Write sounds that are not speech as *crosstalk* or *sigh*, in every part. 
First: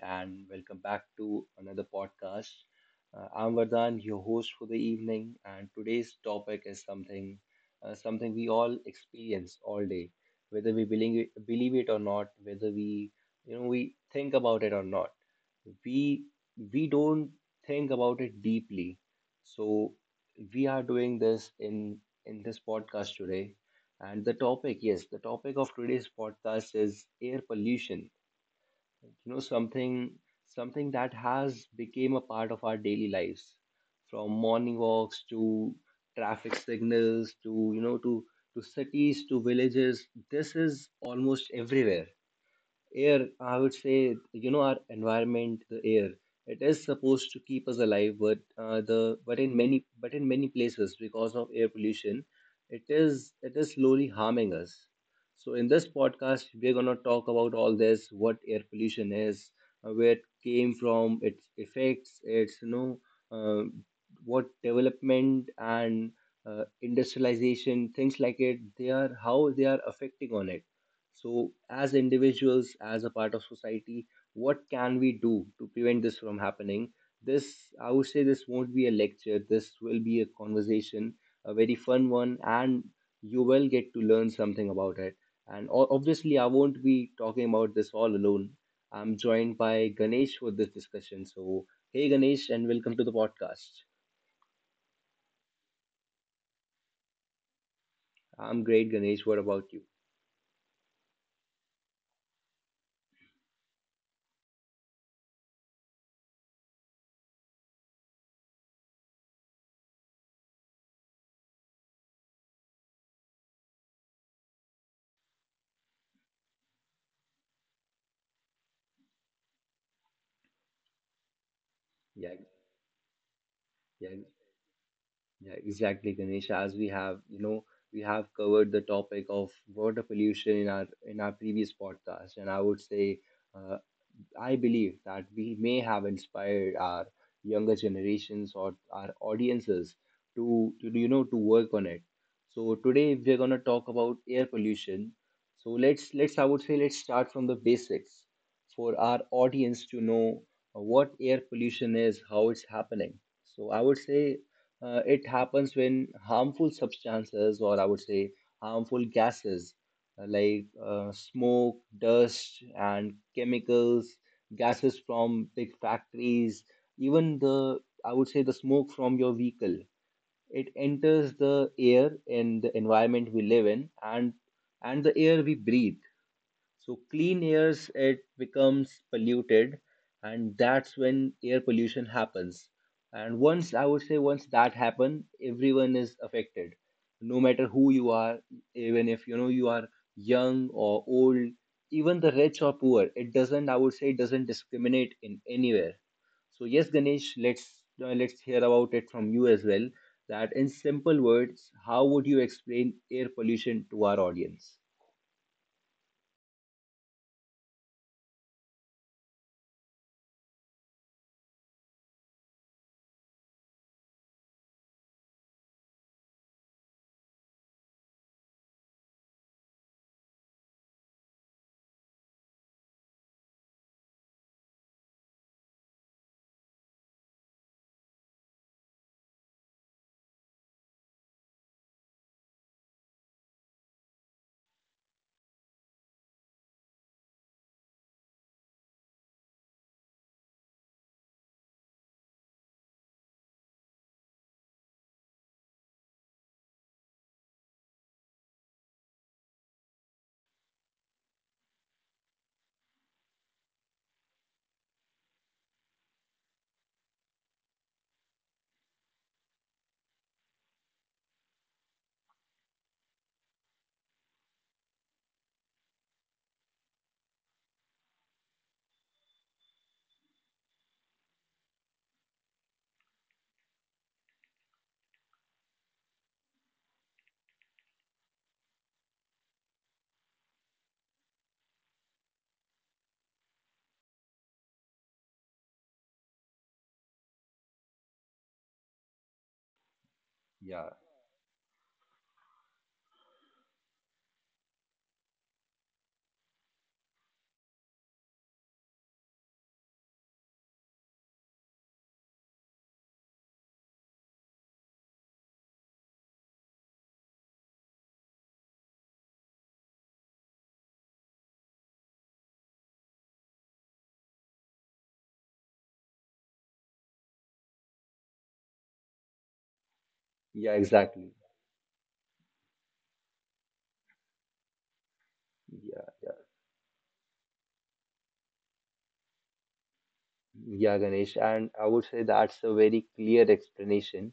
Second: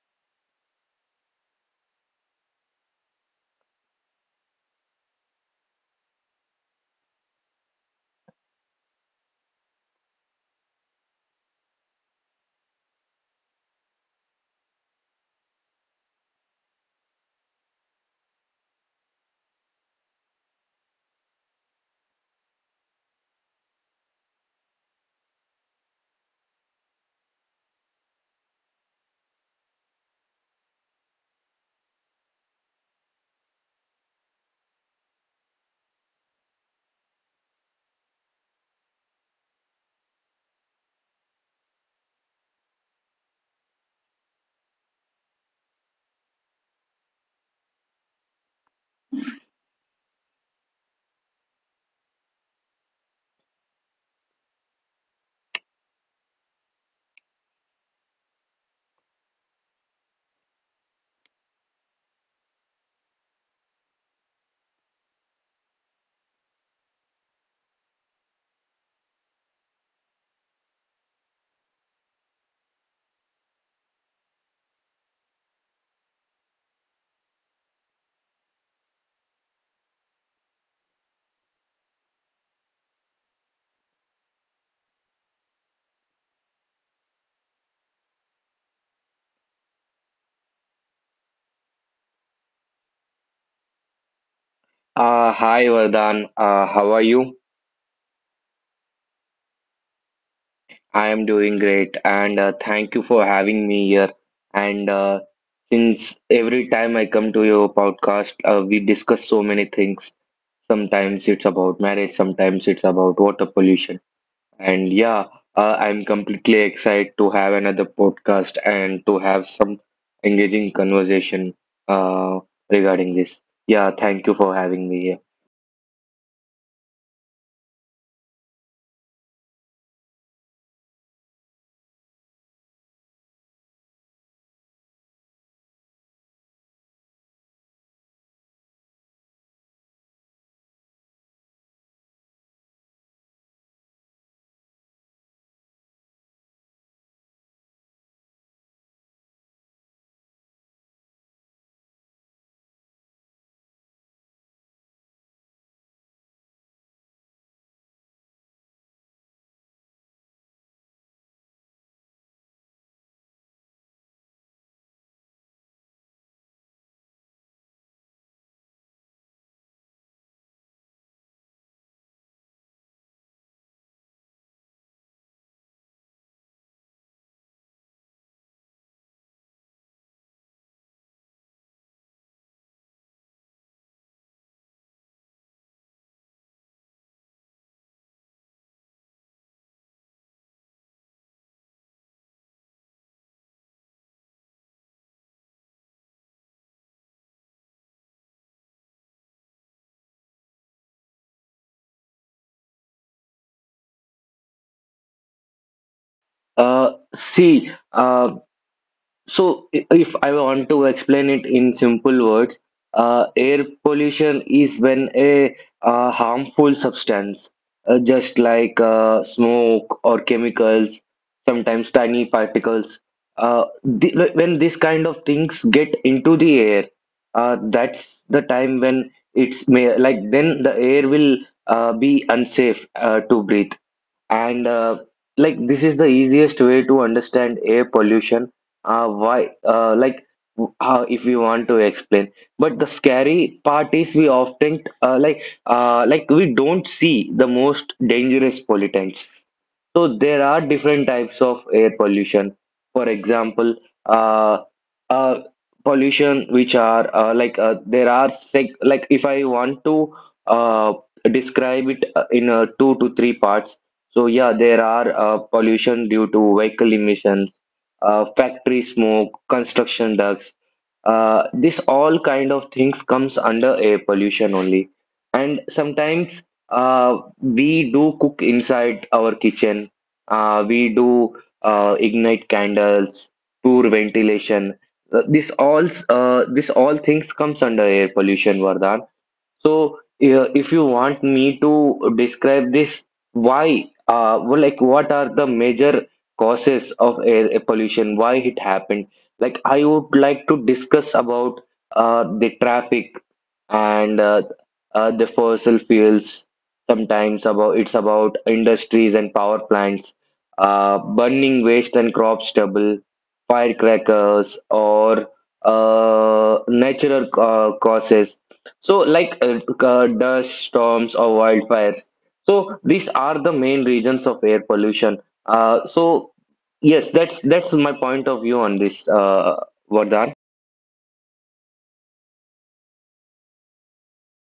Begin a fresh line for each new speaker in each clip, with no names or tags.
and welcome back to another podcast. I'm Vardhan, your host for the evening, and today's topic is something we all experience all day, whether we believe it or not, whether we we think about it or not. We we don't think about it deeply, so we are doing this in this podcast today. And the topic, yes, the topic of today's podcast is air pollution, you know something something that has became a part of our daily lives, from morning walks to traffic signals to cities to villages. This is almost everywhere. Air, I would say, our environment, the air, it is supposed to keep us alive, but the but in many places, because of air pollution, it is slowly harming us. So in this podcast we're going to talk about all this: what air pollution is, where it came from, its effects, its you know uh, what development and industrialization, things like it they are how they are affecting on it. So, as individuals, as a part of society, what can we do to prevent this from happening? This, I would say, this won't be a lecture. This will be a conversation, a very fun one, and you will get to learn something about it. And obviously, I won't be talking about this all alone. I'm joined by Ganesh for this discussion. So, hey, Ganesh, and welcome to the podcast.
Hi Vardhan, how are you?
I'm great, Ganesh. What about you?
I am doing great, and thank you for having me here. And since every time I come to your podcast, we discuss so many things. Sometimes it's about marriage, sometimes it's about water pollution. And yeah, I'm completely excited to have another podcast and to have some engaging conversation
Yeah,
uh, regarding this. Yeah,
yeah.
thank you for having me here.
Yeah, exactly, Ganesha. As we have, we have covered the topic of water pollution in our previous podcast, and I would say uh, I believe that we may have inspired our younger generations or our audiences to you know to work on it. So today we're gonna talk about air pollution. So let's, I would say, let's start from the basics for our audience to know what air pollution is, how it's happening. So I would say it happens when harmful substances, or I would say harmful gases, like smoke, dust, and chemicals, gases from big factories, even I would say, the smoke from your vehicle. It enters the air in the environment we live in and the air we breathe. So clean airs, it becomes polluted, and that's when air pollution happens. And once, I would say, once that happen, everyone is affected, no matter who you are, even if you are young or old, even the rich or poor. It doesn't, I would say, it doesn't discriminate in anywhere. So yes, Ganesh, let's hear about it from you as well. That, in simple words, how would you explain air pollution to our audience?
See. So, if I want to explain it in simple words, air pollution is when a harmful substance, just like smoke or chemicals, sometimes tiny particles, uh, th when this kind of things get into the air, that's the time when it's may like then the air will be unsafe to breathe, and this is the easiest way to understand air pollution, why how if we want to explain. But the scary part is we often we don't see the most dangerous pollutants, so there are different types of air pollution. For example, uh, uh, pollution which are there are sec like if I want to uh, describe it in two to three parts. So yeah, there are pollution due to vehicle emissions, factory smoke, construction ducts. This all kind of things comes under air pollution only, and sometimes we do cook inside our kitchen, we do ignite candles, poor ventilation. This all things comes under air pollution, Vardhan. So, if you
Yeah,
want me to describe this, why, well, like, what are the major causes of air pollution? Why it happened? Like, I would like to discuss about the traffic, and the fossil fuels. Sometimes about it's about industries and power plants, burning waste and crop stubble, firecrackers, or natural causes, so, like, dust
yeah,
storms or
exactly.
wildfires. So these are the main reasons of air pollution. Uh,
Yeah,
so
yeah,
yes, that's my point of view on this, Vardhan.
yeah, Ganesh. And I would say that's a very clear explanation.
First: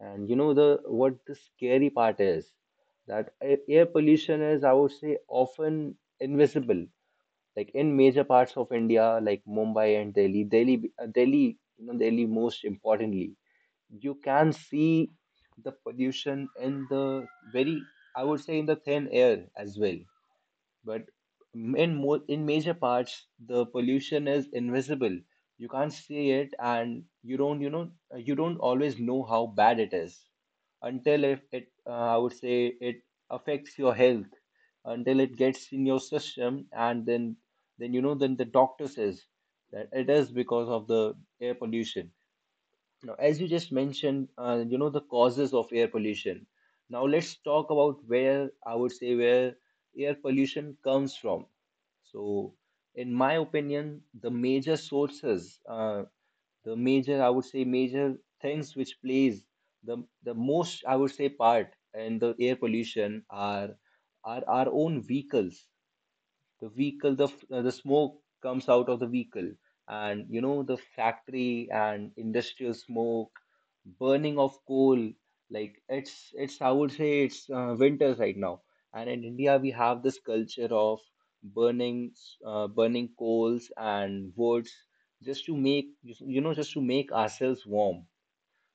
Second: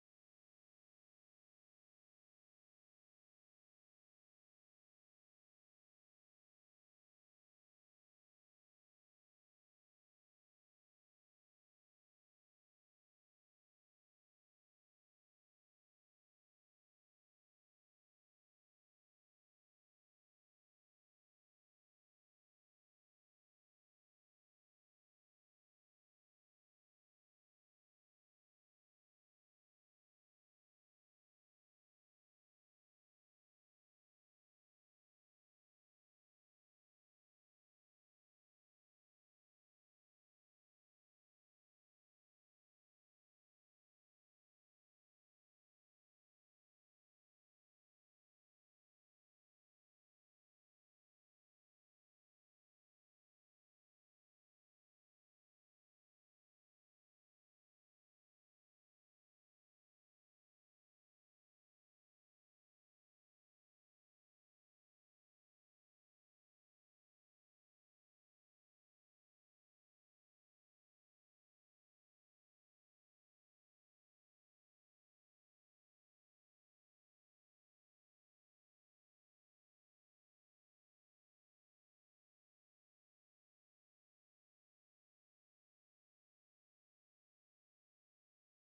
And the what the scary part is that air pollution is, I would say, often invisible. Like in major parts of India, like Mumbai and Delhi, Delhi most importantly, you can see the pollution in the very, I would say, in the thin air as well. But in major parts the pollution is invisible. You can't see it, and you don't, you don't always know how bad it is until, if it, I would say, it affects your health, until it gets in your system, and then, then the doctor says that it is because of the air pollution. Now, as you just mentioned, the causes of air pollution. Now, let's talk about where, I would say, where air pollution comes from. So, in my opinion, the major sources, I would say, major things which plays the most, I would say, part in the air pollution are our own vehicles, the smoke comes out of the vehicle, and the factory and industrial smoke, burning of coal. Like it's, I would say, it's winters right now, and in india we have this culture of burning burning coals and woods just to make, just to make ourselves warm.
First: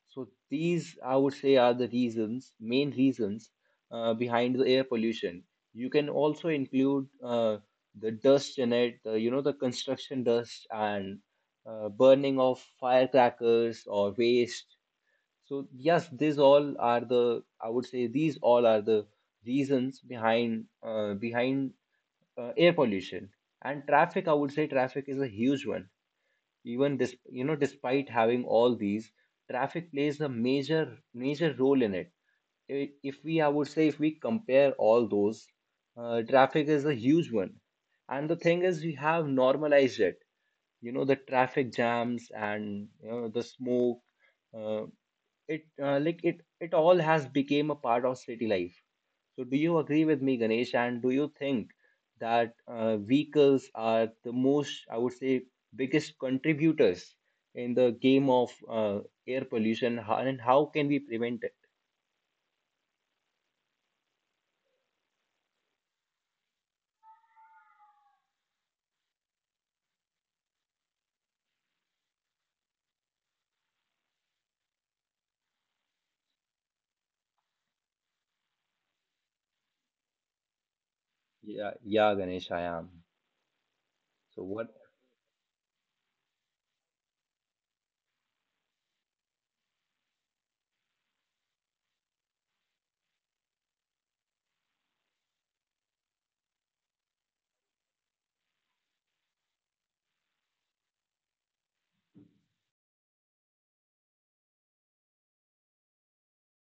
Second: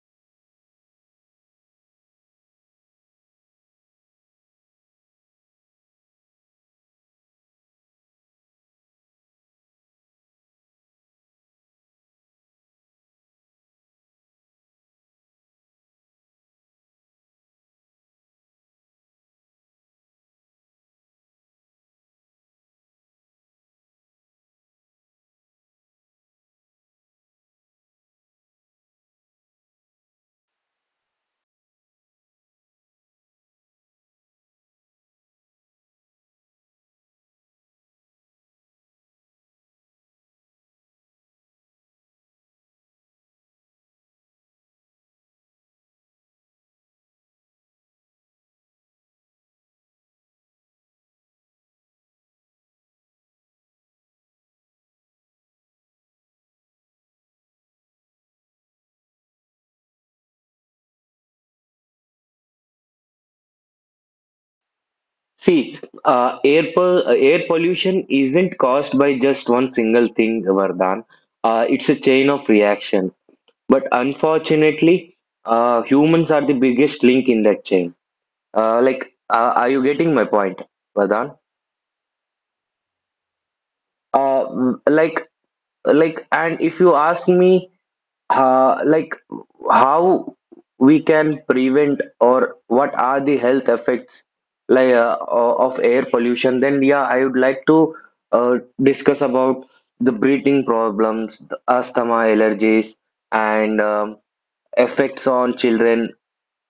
So these, I would say, are the reasons, main reasons behind the air pollution. You can also include the dust in it, the, the construction dust and burning of firecrackers or waste. So yes, these all are the, I would say, these all are the reasons behind air pollution. And traffic, I would say, traffic is a huge one. Even this, despite having all these, traffic plays a major major role in it. If we, I would say, if we compare all those, traffic is a huge one, and the thing is we have normalized it, the traffic jams and the smoke. Uh, it uh, like it it all has become a part of city life. So, do you agree with me, Ganesh? And do you think that vehicles are the most, I would say, biggest contributors in the game of air pollution? How, and how can we prevent it?
See, air pollution isn't caused by just one single thing, Vardhan. It's a chain of reactions. But unfortunately, humans are the biggest link in that chain. Like, are you getting my point, Vardhan?
Yeah, yeah, Ganesh, I am. So, what?
Uh, like and if you ask me, uh, like how we can prevent or what are the health effects, of air pollution, then yeah, I would like to discuss about the breathing problems, the asthma, allergies, and effects on children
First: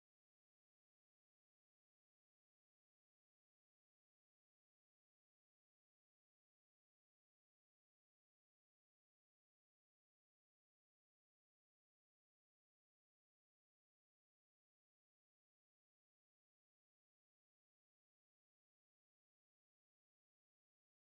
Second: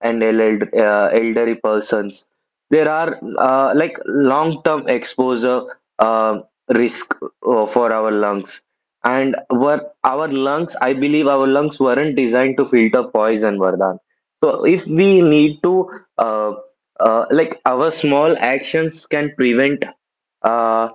and elderly persons. There are long term exposure uh, risk for our lungs. And I believe our lungs weren't designed to filter poison, Vardhan. So if we need to, uh, our small actions can prevent, uh,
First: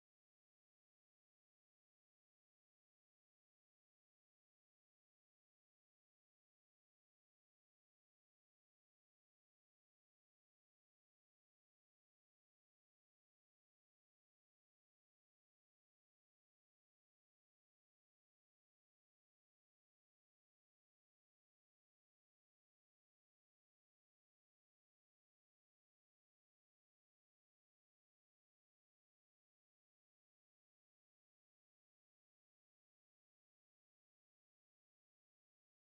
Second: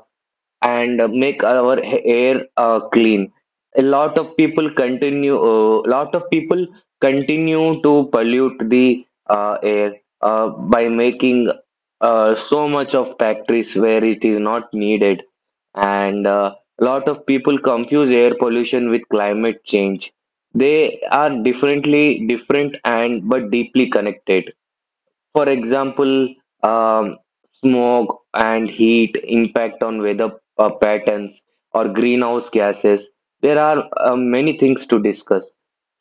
and make our air clean. A lot of people continue. Lot of people continue to pollute the air by making so much of factories where it is not needed, and a lot of people confuse air pollution with climate change. They are differently different and but deeply connected. For example, um, smoke and heat impact on weather patterns or greenhouse gases. There are many things to discuss.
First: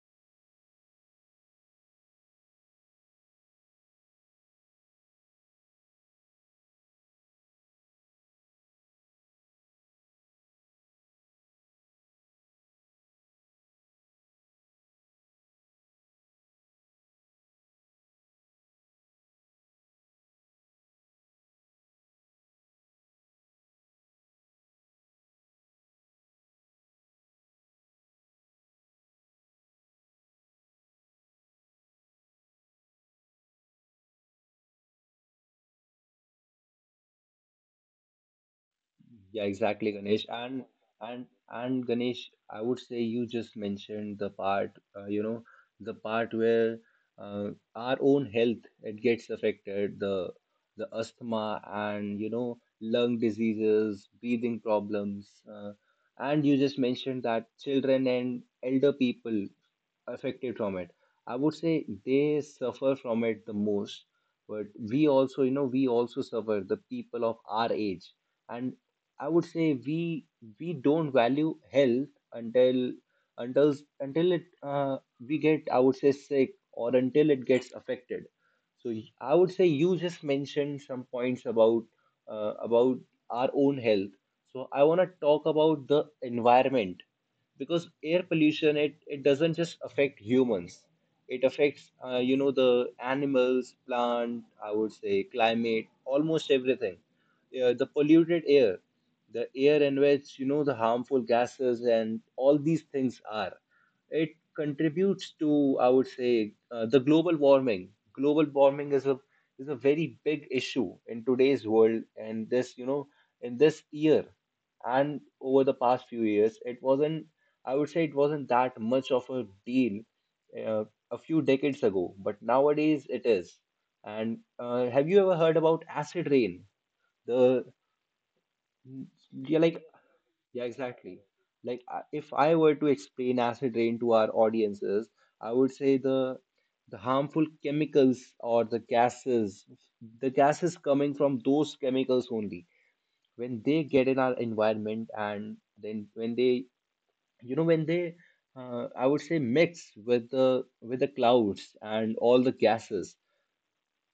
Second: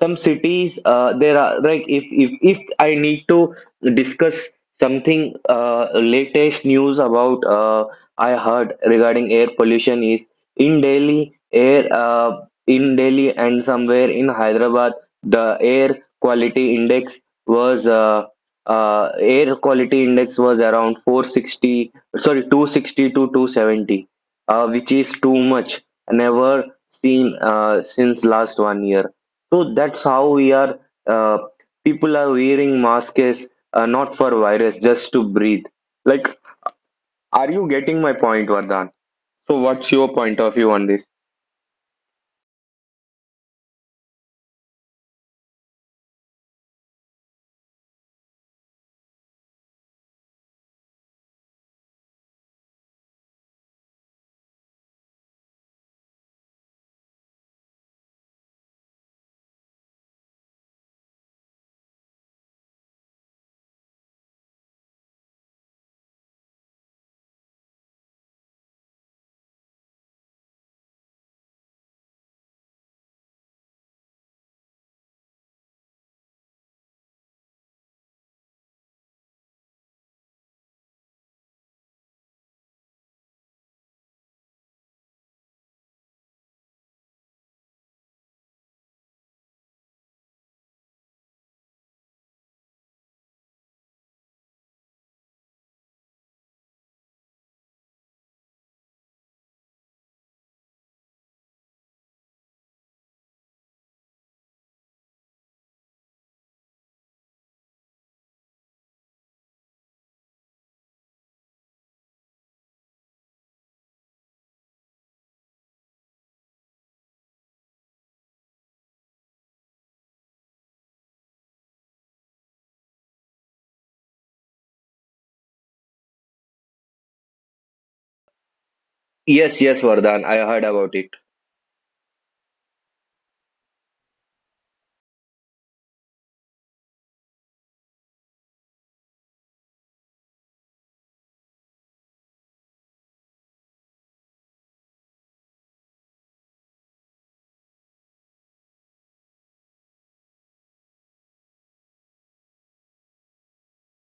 Some cities, there are, like, if I need to discuss something, latest news about, I heard regarding air pollution is in Delhi and somewhere in Hyderabad, the air quality index was around 460, sorry, 260 to 270, which is too much, never seen since last one year. So that's how we are, uh, people are wearing masks, not for virus, just to breathe. Like, are you getting my point, Vardhan?
Yeah,
So what's
exactly,
your
Ganesh.
point of
And
view on this?
Ganesh, I would say you just mentioned the part, the part where our own health it gets affected, the asthma and, lung diseases, breathing problems, and you just mentioned that children and elder people affected from it. I would say they suffer from it the most. But we also, we also suffer, the people of our age. And I would say we don't value health until, until until it we get, I would say, sick, or until it gets affected. So, I would say you just mentioned some points about, about our own health. So I want to talk about the environment, because air pollution, it doesn't just affect humans. It affects, the animals, plant, I would say climate, almost everything. The polluted air, the air in which, the harmful gases and all these things are, it contributes to, I would say, the global warming. Global warming is a, is a very big issue in today's world, and this, in this year and over the past few years, it wasn't, I would say, it wasn't that much of a deal uh, a few decades ago, but nowadays it is. And have you ever heard about acid rain? The
Yes,
yeah,
yes,
like
Vardhan, I heard
yeah,
about it.
Exactly. Like if I were to explain acid rain to our audiences, I would say the harmful chemicals or the gases coming from those chemicals only, when they get in our environment, and then when they, when they, I would say, mix with the clouds and all the gases,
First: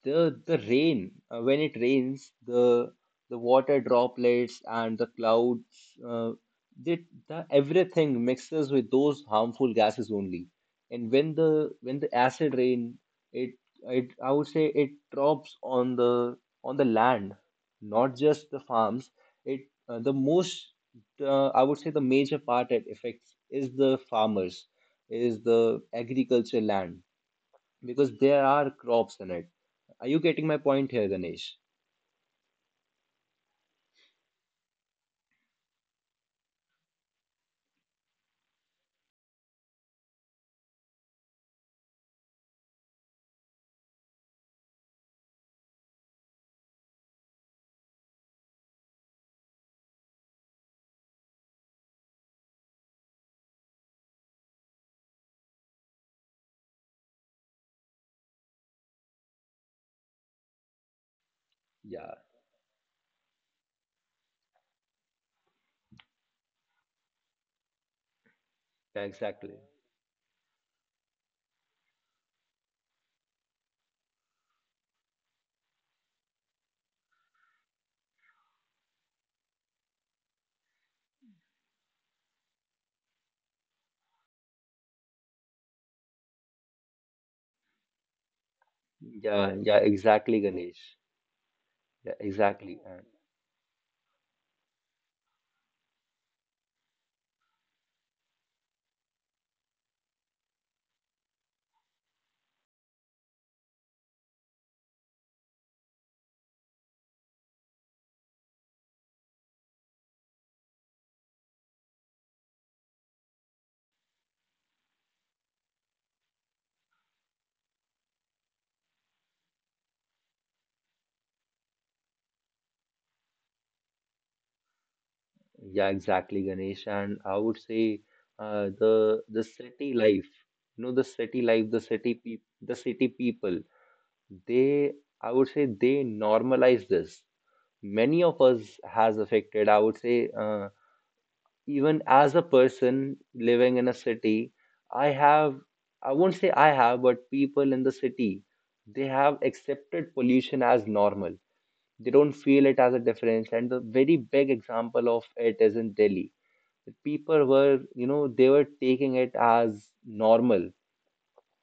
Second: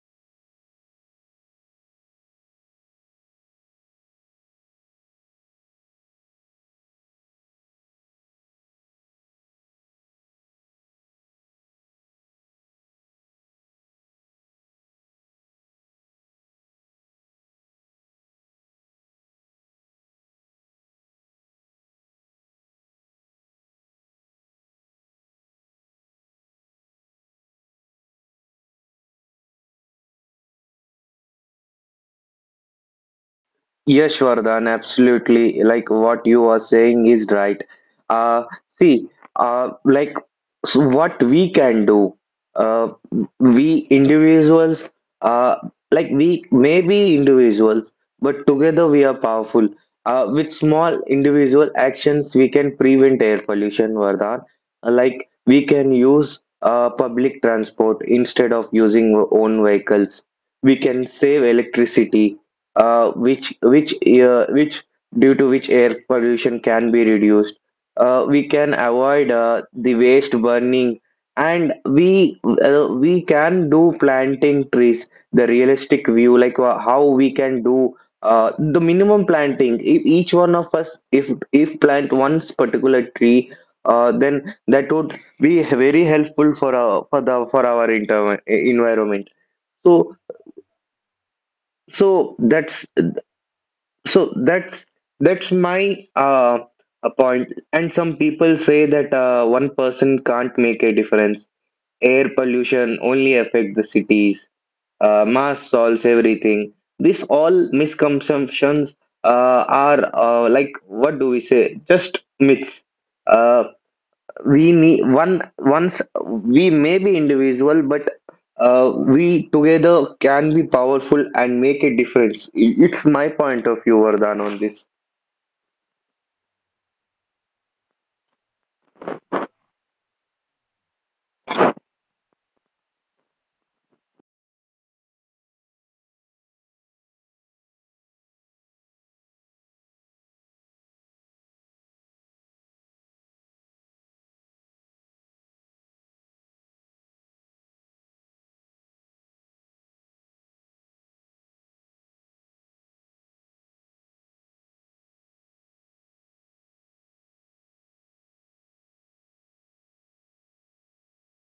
the rain, when it rains, the water droplets and the clouds, they, the everything mixes with those harmful gases only. And when the acid rain, it it, I would say, it drops on the land, not just the farms, it, the most I would say, the major part it affects is the farmers, is the agriculture land, because there are crops in it. Are you getting my point here, Ganesh?
Yes, Vardhan, absolutely. Like what you are saying is right. Uh, see, like So what we can do, uh, we individuals, uh, we may be individuals, but together we are powerful. With small individual actions, we can prevent air pollution, Vardhan. Like, we can use public transport instead of using our own vehicles. We can save
Yeah,
electricity, uh, which which which, due to which air pollution can be reduced. We can
yeah,
avoid
exactly.
the waste burning, and we can do planting trees. The realistic view, like, how we can do the minimum planting. If each one of us, if plant one particular tree. Then that would be very helpful for our for the for our inter- environment.
Yeah, yeah,
So
exactly, Ganesh. Yeah,
so
exactly. And
so that's that's my a point. And some people say that one person can't make a difference, air pollution only affect the cities, mass solves everything, this all misconceptions, are, what do we say, just myths. Uh, we need one once We may be individual, but we together can be powerful and make a difference. It's my point of view, Vardhan, on this.
yeah, exactly, Ganesh. And I would say the city life, the city life, the city people, they, I would say, they normalize this. Many of us has affected. I would say, even as a person living in a city, I have, I won't say I have, but people in the city, they have accepted pollution as normal. They don't feel it as a difference. And the very big example of it is in Delhi. The people were, they were taking it as normal.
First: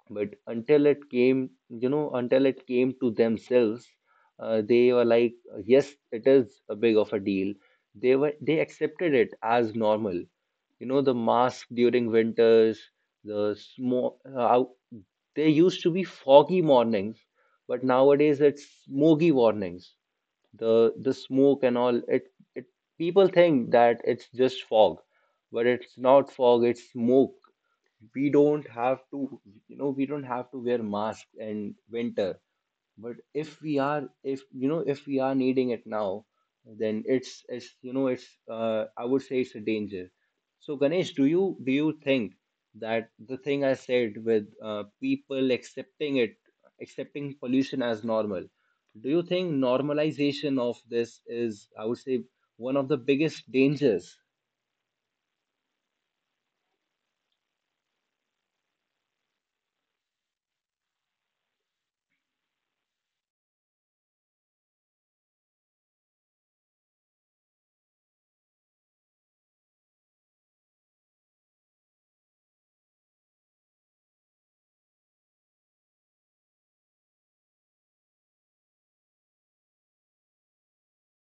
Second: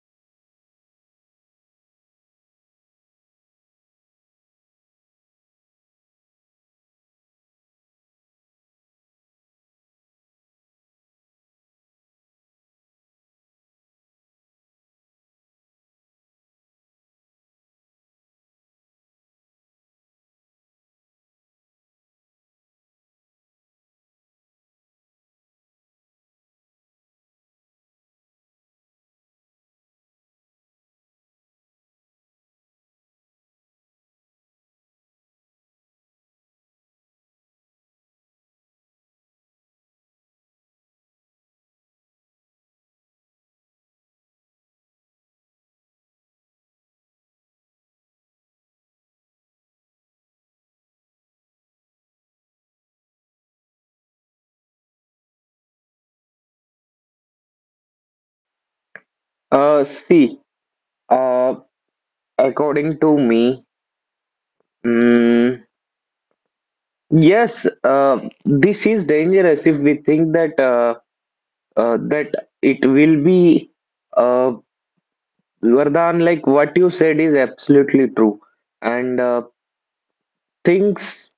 But until it came, until it came to themselves, they were like, yes, it is a big of a deal. They accepted it as normal, you know, the mask during winters, the smoke there used to be foggy mornings, but nowadays it's smoky mornings. The the smoke and all it, people think that it's just fog, but it's not fog, it's smoke. we don't have to we don't have to wear masks in winter, but if we are needing it now, then it's you know it's I would say it's a danger. So Ganesh, do you think that the thing I said with, people accepting it, accepting pollution as normal, do you think normalization of this is, I would say, one of the biggest dangers?
See, uh according to me, mm, yes, this is dangerous if we think that, uh, that it will be uh Vardhan, like what you said is absolutely true. And things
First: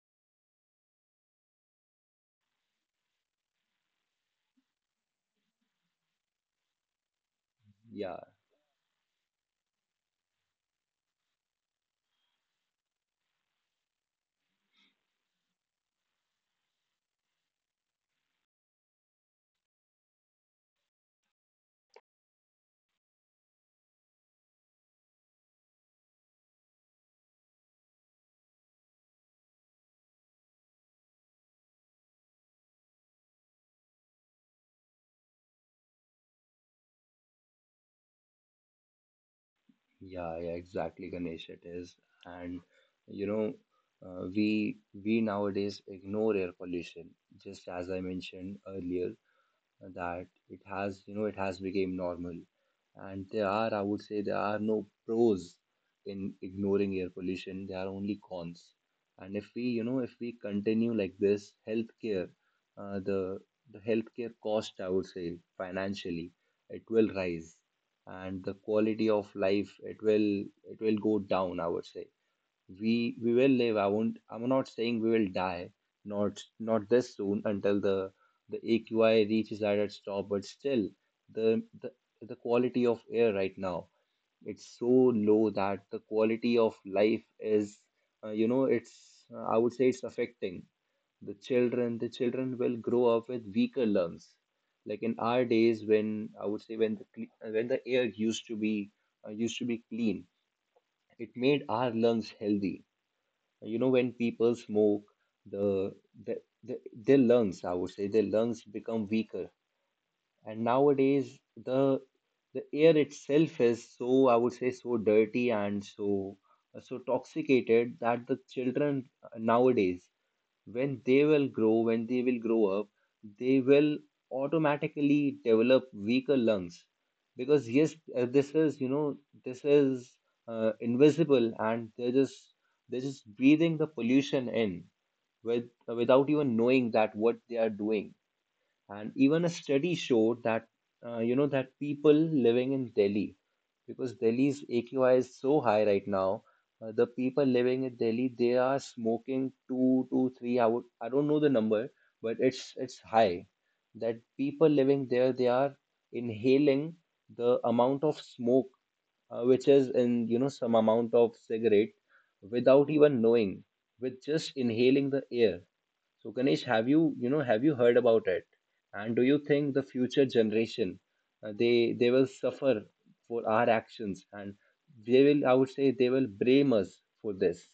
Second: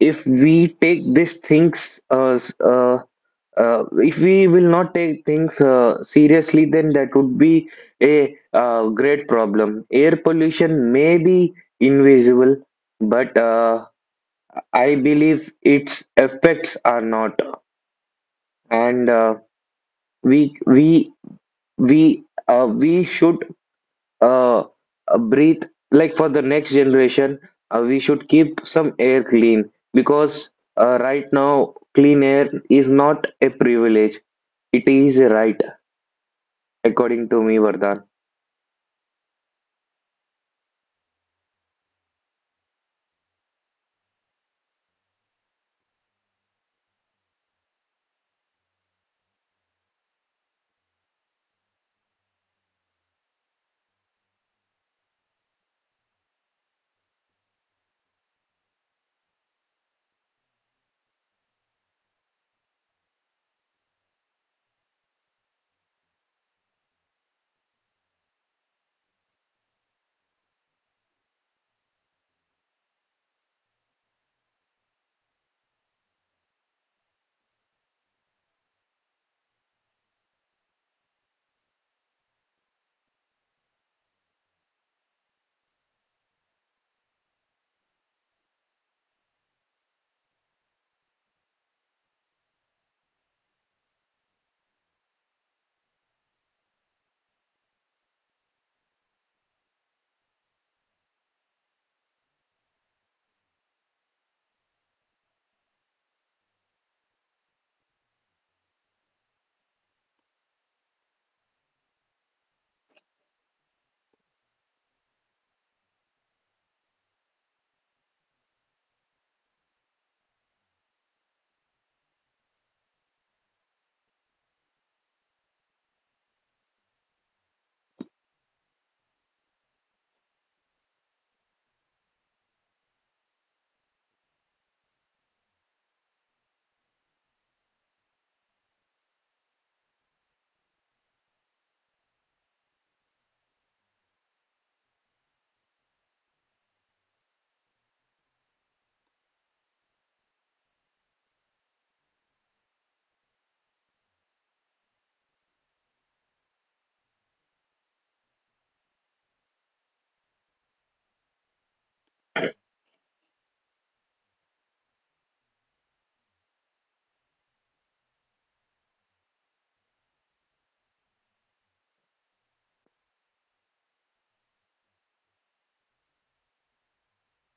if we take these things, if we will not take things seriously, then that would be a
yeah
great problem. Air pollution may be invisible, but I believe its effects are not. And we we we we should uh, breathe, like, for the next generation we should keep some air clean. Because right now, clean air is not a privilege, it is a right, according to me, Vardhan.
Yeah, yeah, exactly, Ganesh. It is, and you know, we nowadays ignore air pollution, just as I mentioned earlier that it has, it has become normal. And there are, I would say, there are no pros in ignoring air pollution, there are only cons. And if we you know if we continue like this, healthcare, uh, the the healthcare cost, I would say financially, it will rise. And the quality of life, it will go down. I would say we will live. I'm not saying we will die, not this soon, until the AQI reaches right at its top. But still, the the, the quality of air right now, it's so low that the quality of life is, you know it's I would say it's affecting the children. The children will grow up with weaker lungs, like in our days when, I would say, when the air used to be, used to be clean, it made our lungs healthy. You know, when people smoke, the, the, the their lungs, I would say their lungs become weaker. And nowadays, the the air itself is so, I would say, so dirty and so toxicated that the children nowadays, when they will grow, when they will grow up, they will automatically develop weaker lungs. Because yes, this is, invisible, and they're just breathing the pollution in with, without even knowing that what they are doing. And even a study showed that, that people living in Delhi, because Delhi's AQI is so high right now. The people living in Delhi, they are smoking two to three. I would, I don't know the number, but it's high. That people living there, they are inhaling the amount of smoke, which is in, some amount of cigarette, without even knowing, with just inhaling the air. So Ganesh, have you heard about it? And do you think the future generation, they will suffer for our actions, and they will, I would say, they will blame us for this?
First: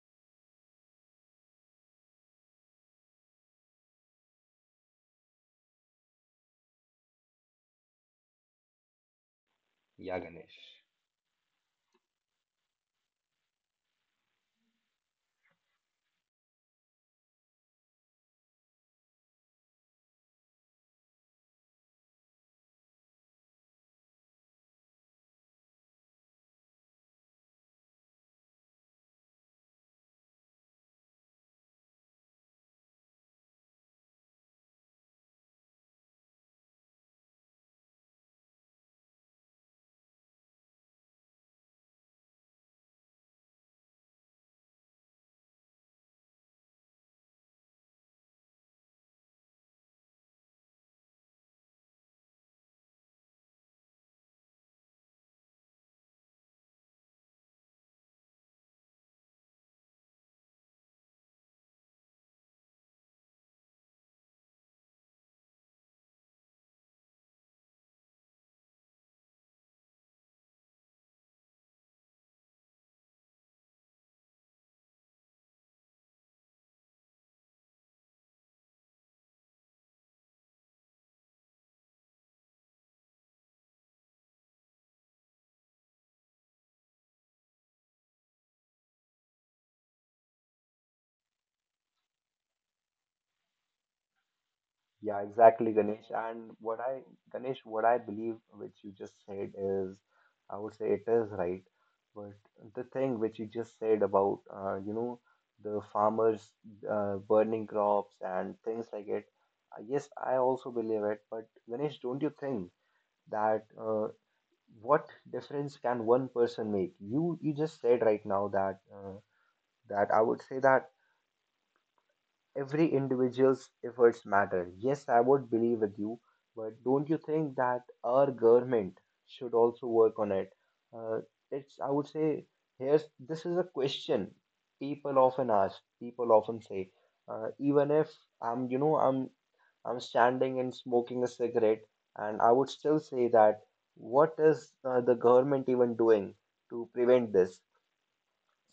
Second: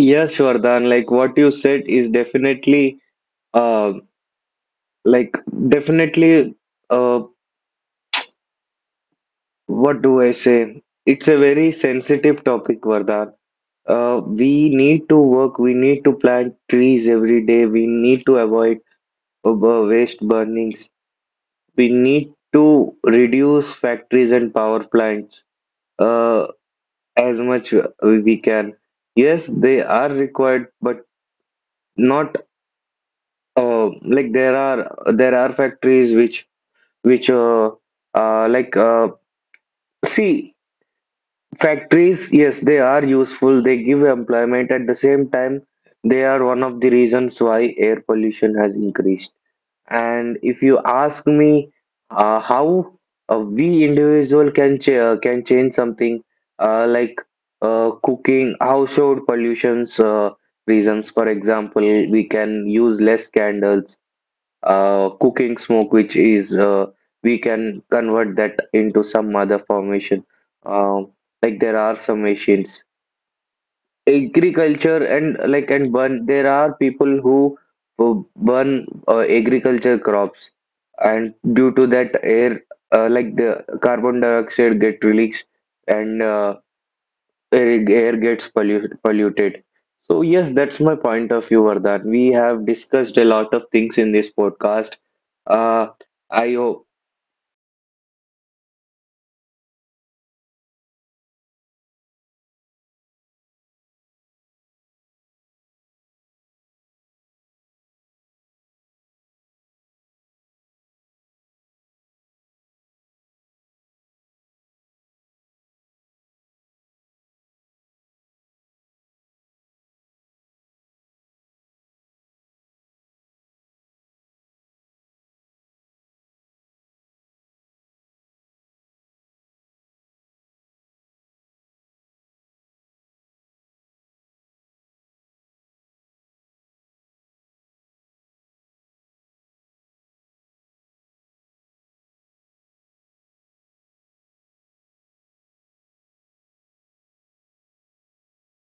Yes, Vardhan, like what you said is definitely, uh, like definitely, uh, what do
Yeah,
I
Ganesh.
say, it's a very sensitive topic, Vardhan. We need to work, we need to plant trees every day, we need to avoid uh, waste burning. We need to reduce factories and power plants uh, as much we can. Yes, they are required, but not. Like, there are factories which like see, factories. Yes, they are useful. They give employment. At the same time, they are one of the reasons why air pollution has increased. And if you ask me how we individual can change something, uh, like cooking, household pollutions, reasons. For example, we can use less candles, cooking smoke, which is we can convert that into some other formation. Um there are some machines. Agriculture and like and burn There are people who burn agriculture crops, and due to that air, the carbon dioxide get released, and air gets polluted. So yes, that's my point of view, Vardhan. We have discussed a lot of things in this podcast.
Yeah, exactly,
uh,
Ganesh.
I
And what
hope.
I, Ganesh, what I believe, which you just said, is, I would say, it is right. But the thing which you just said about, the farmers burning crops and things like it, yes, I also believe it. But Ganesh, don't you think that, what difference can one person make? You just said right now that, I would say that every individual's efforts matter. Yes, I would believe with you, but don't you think that our government should also work on it? Uh, I would say, here's this is a question people often ask. People often say, even if I'm, you know, I'm standing and smoking a cigarette, and I would still say that what is, the government even doing to prevent this?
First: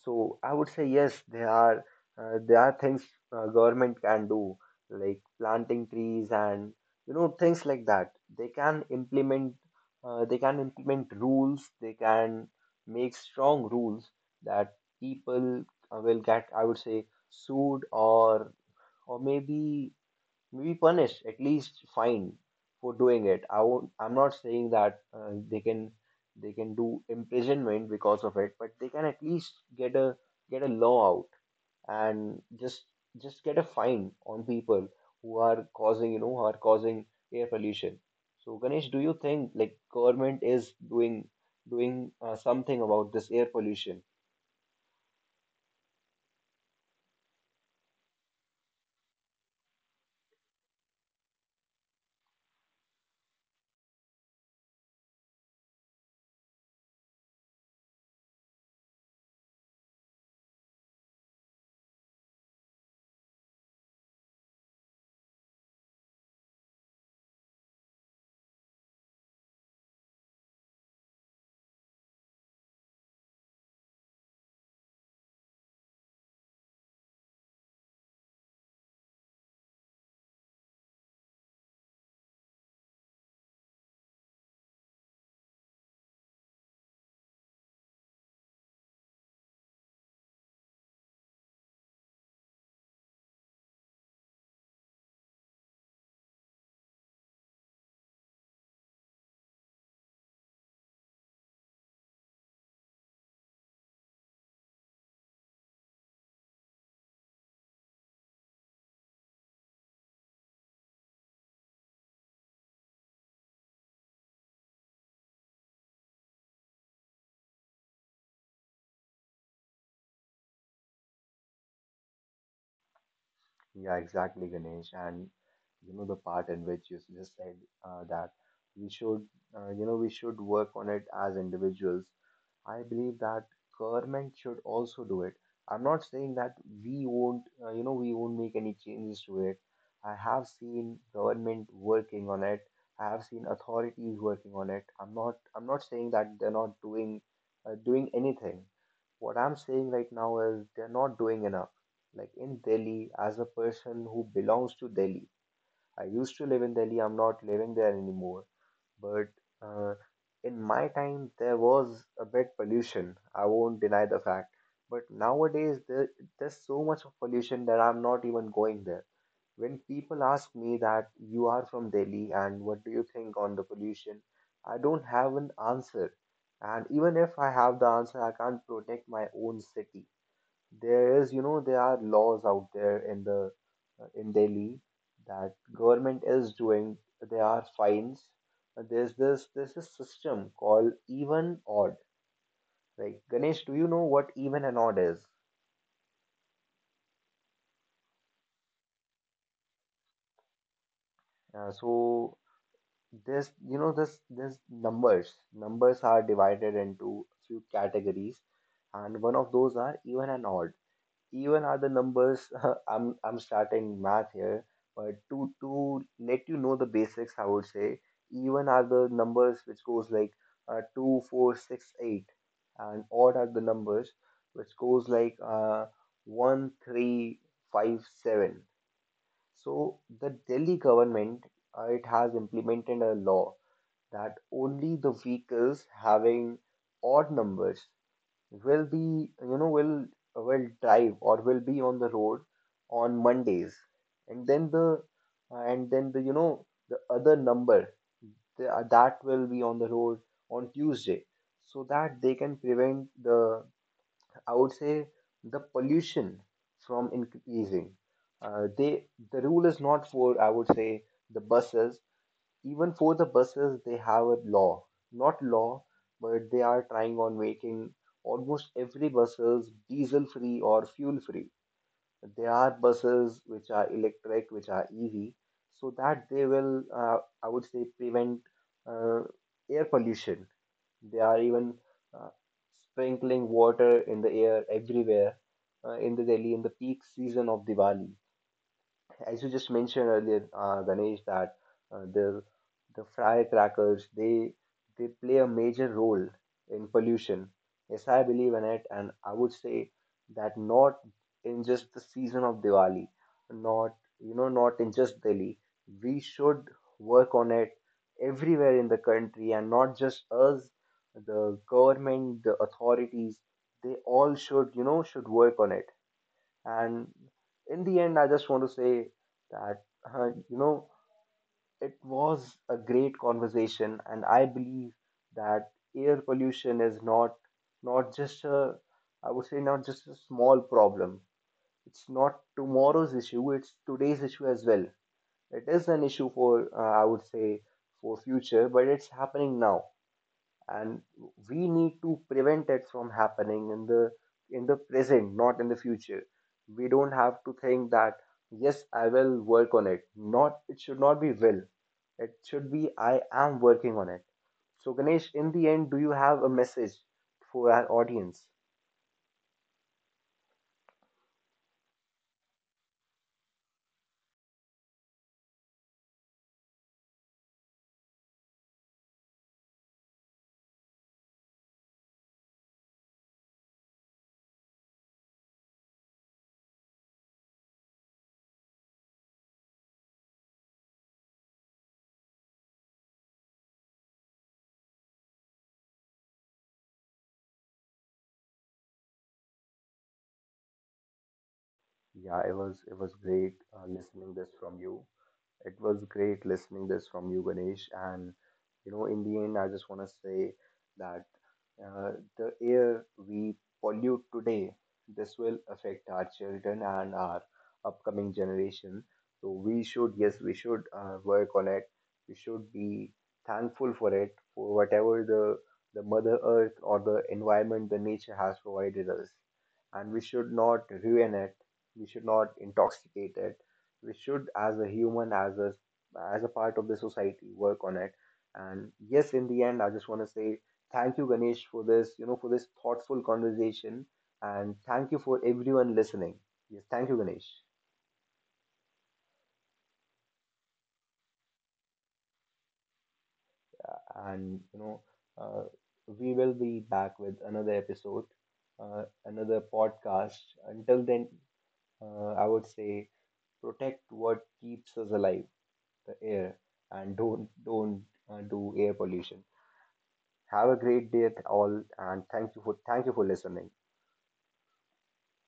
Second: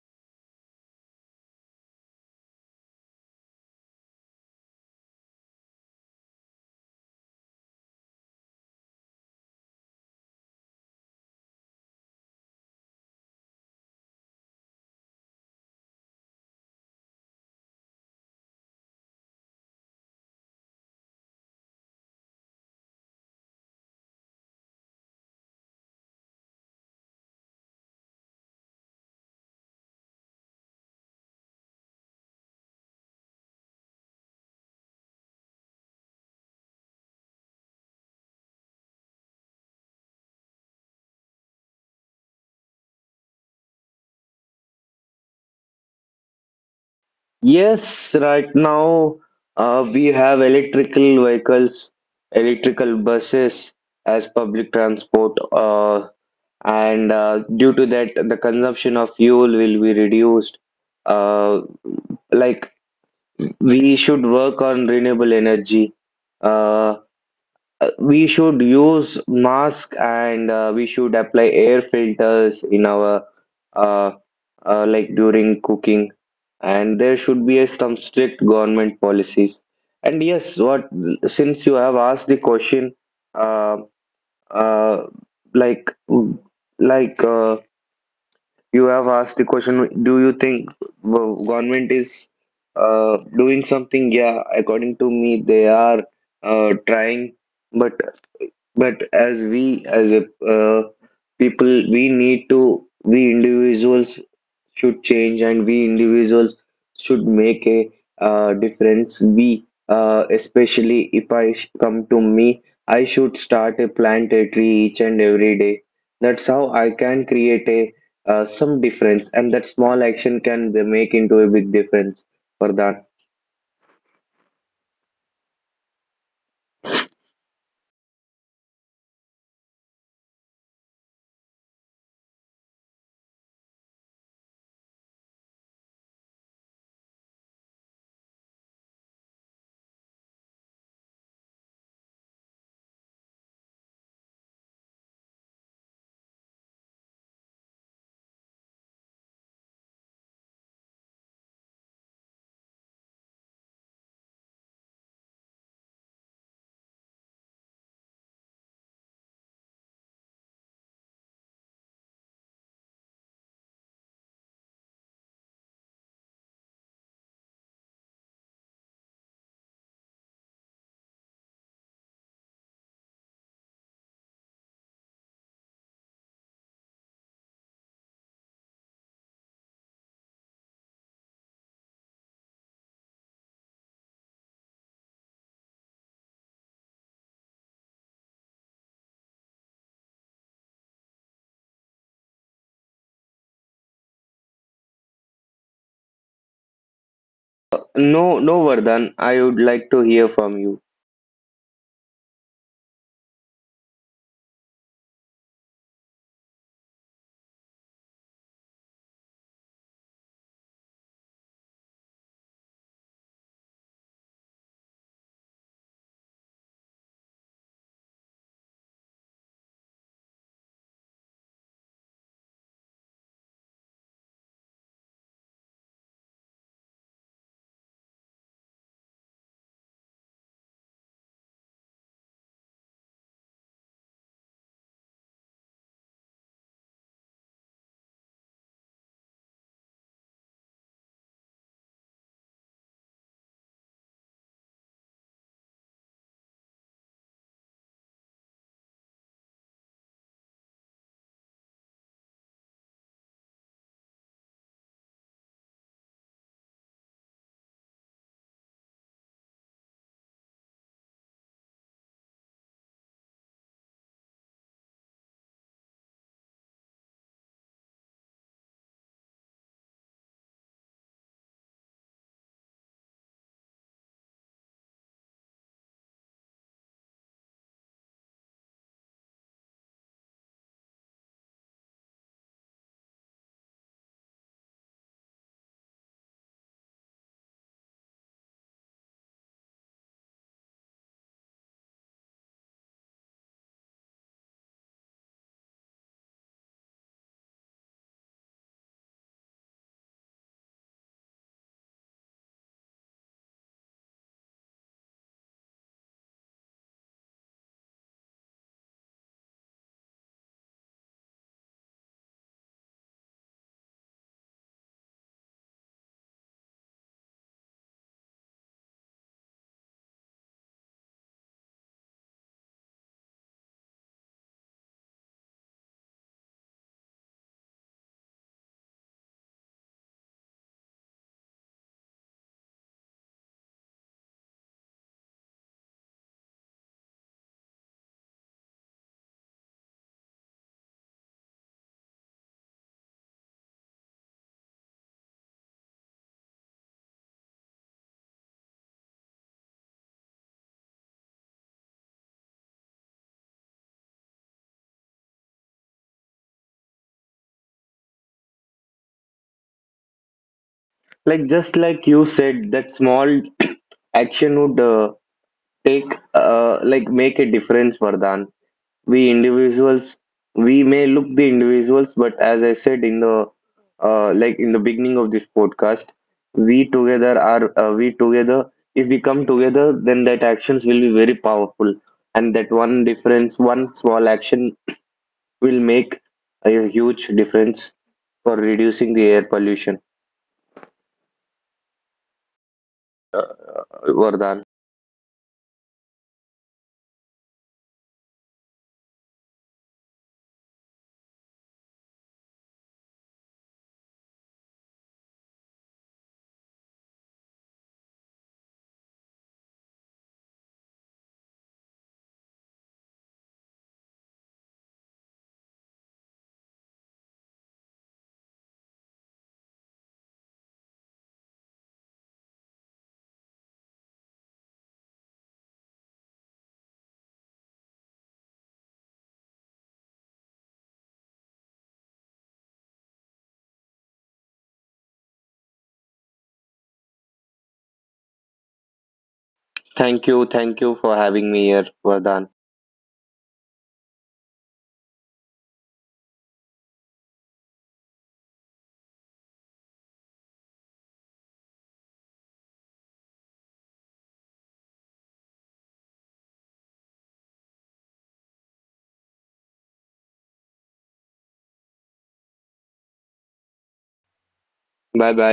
So I would say yes, there are, there are things, government can do, like planting trees and, things like that. They can implement, they can implement rules. They can make strong rules that people, will get, I would say, sued or, maybe be punished, at least fined for doing it. I'm not saying that, they can do imprisonment because of it, but they can at least get a law out and just get a fine on people who are causing, who are causing air pollution. So Ganesh, do you think like government is doing, something about this air pollution?
Yes, right now we have electrical vehicles, electrical buses as public transport, and due to that, the consumption of fuel will be reduced. Uh, like we should work on renewable energy. Uh, we should use mask, and we should apply air filters in our, uh, during cooking, and there should be some strict government policies. And yes, what since you have asked the question, uh, uh, like like uh, you have asked the question, do you think government is doing something? Yeah, according to me, they are trying, but as we, as a people, we need to, we individuals should change, and we individuals should make a difference. We, especially, if I sh- come to me, I should start a plant a tree each and every day. That's how I can create a some difference, and that small action make into a big difference. Vardhan.
Yeah, exactly, Ganesh. And you know the part in which you just said, that we should, we should work on it as individuals. I believe that government should also do it. I'm not saying that we won't, we won't make any changes to it. I have seen government working on it. I have seen authorities working on it. I'm not saying that they're not doing, doing anything. What I'm saying right now is they're not doing enough. Like in Delhi, as a person who belongs to Delhi, I used to live in Delhi. I'm not living there anymore. But, uh, in my time, there was a bit pollution. I won't deny the fact. But nowadays, there's so much of pollution that I'm not even going there. When people ask me that you are from Delhi and what do you think on the pollution, I don't have an answer. And even if I have the answer, I can't protect my own city. There is, there are laws out there in the, in Delhi that government is doing. There are fines. There's this system called even odd. Like Ganesh, do you know what even and odd is?
No, no, Vardhan. I would like to hear from you.
So this, this numbers, numbers are divided into few categories, and one of those are even and odd. Even are the numbers *laughs* I'm starting math here, but to let you know the basics, I would say even are the numbers which goes like, 2 4, 6, 8, and odd are the numbers which goes like, 1 3, 5, 7. So the Delhi government, it has implemented a law that only the vehicles having odd numbers will be, you know will will drive or will be on the road on Mondays. And then the, and then the, the other number, that will be on the road on Tuesday, so that they can prevent the, I would say, the pollution from increasing. uh, they the rule is not for, I would say, the buses. Even for the buses, they have a law. Not law, but they are trying on making almost every buses diesel free or fuel free. There are buses which are electric, which are EV, so that they will, I would say, prevent, uh, air pollution. They are even, uh, sprinkling water in the air everywhere, in the Delhi in the peak season of Diwali, as you just mentioned earlier, Ganesh, that, uh, the the firecrackers, they play a major role in pollution. Yes, I believe in it, and I would say that not in just the season of Diwali, not, not in just Delhi. We should work on it everywhere in the country, and not just us, the government, the authorities. They all should, should work on it. And in the end, I just want to say that, uh, you know it was a great conversation, and I believe that air pollution is not, not just a, I would say, not just a small problem. It's not tomorrow's issue, it's today's issue as well. It is an issue for, I would say, for future, but it's happening now. And we need to prevent it from happening in the, in the present, not in the future. We don't have to think that yes, I will work on it. Not, it should not be will, it should be I am working on it. So Ganesh, in the end, do you have a message for our audience?
Like, just like you said, that small *coughs* *clears throat* action would take like make a difference, Vardhan. We individuals, we may look the individuals, but as I said in the, in the beginning of this podcast, we together, if we come together, then that actions will be very powerful. And that one difference, one small action, will make a huge difference for reducing the air pollution,
Yeah It was, it was great, listening this
Vardhan.
from you. It was great listening this from you, Ganesh. And, in the end, I just want to say that, uh, the air we pollute today, this will affect our children and our upcoming generation. So we should, yes, we should, work on it. We should be thankful for it, for whatever the Mother Earth or the environment, the nature has provided us, and we should not ruin it. We should not intoxicate it. We should, as a human, as a, as a part of the society, work on it. And yes, in the end, I just want to say thank you, Ganesh, for this, for this thoughtful conversation. And thank you for everyone listening. Yes, thank you, Ganesh.
Thank you. Thank you for having me here, Vardhan.
And you know, uh, we will be back with another episode, another podcast. Until then, I would say, protect what keeps us alive, the air. And don't do air pollution. Have a great day at all, and thank you for, thank you for listening.
Bye bye,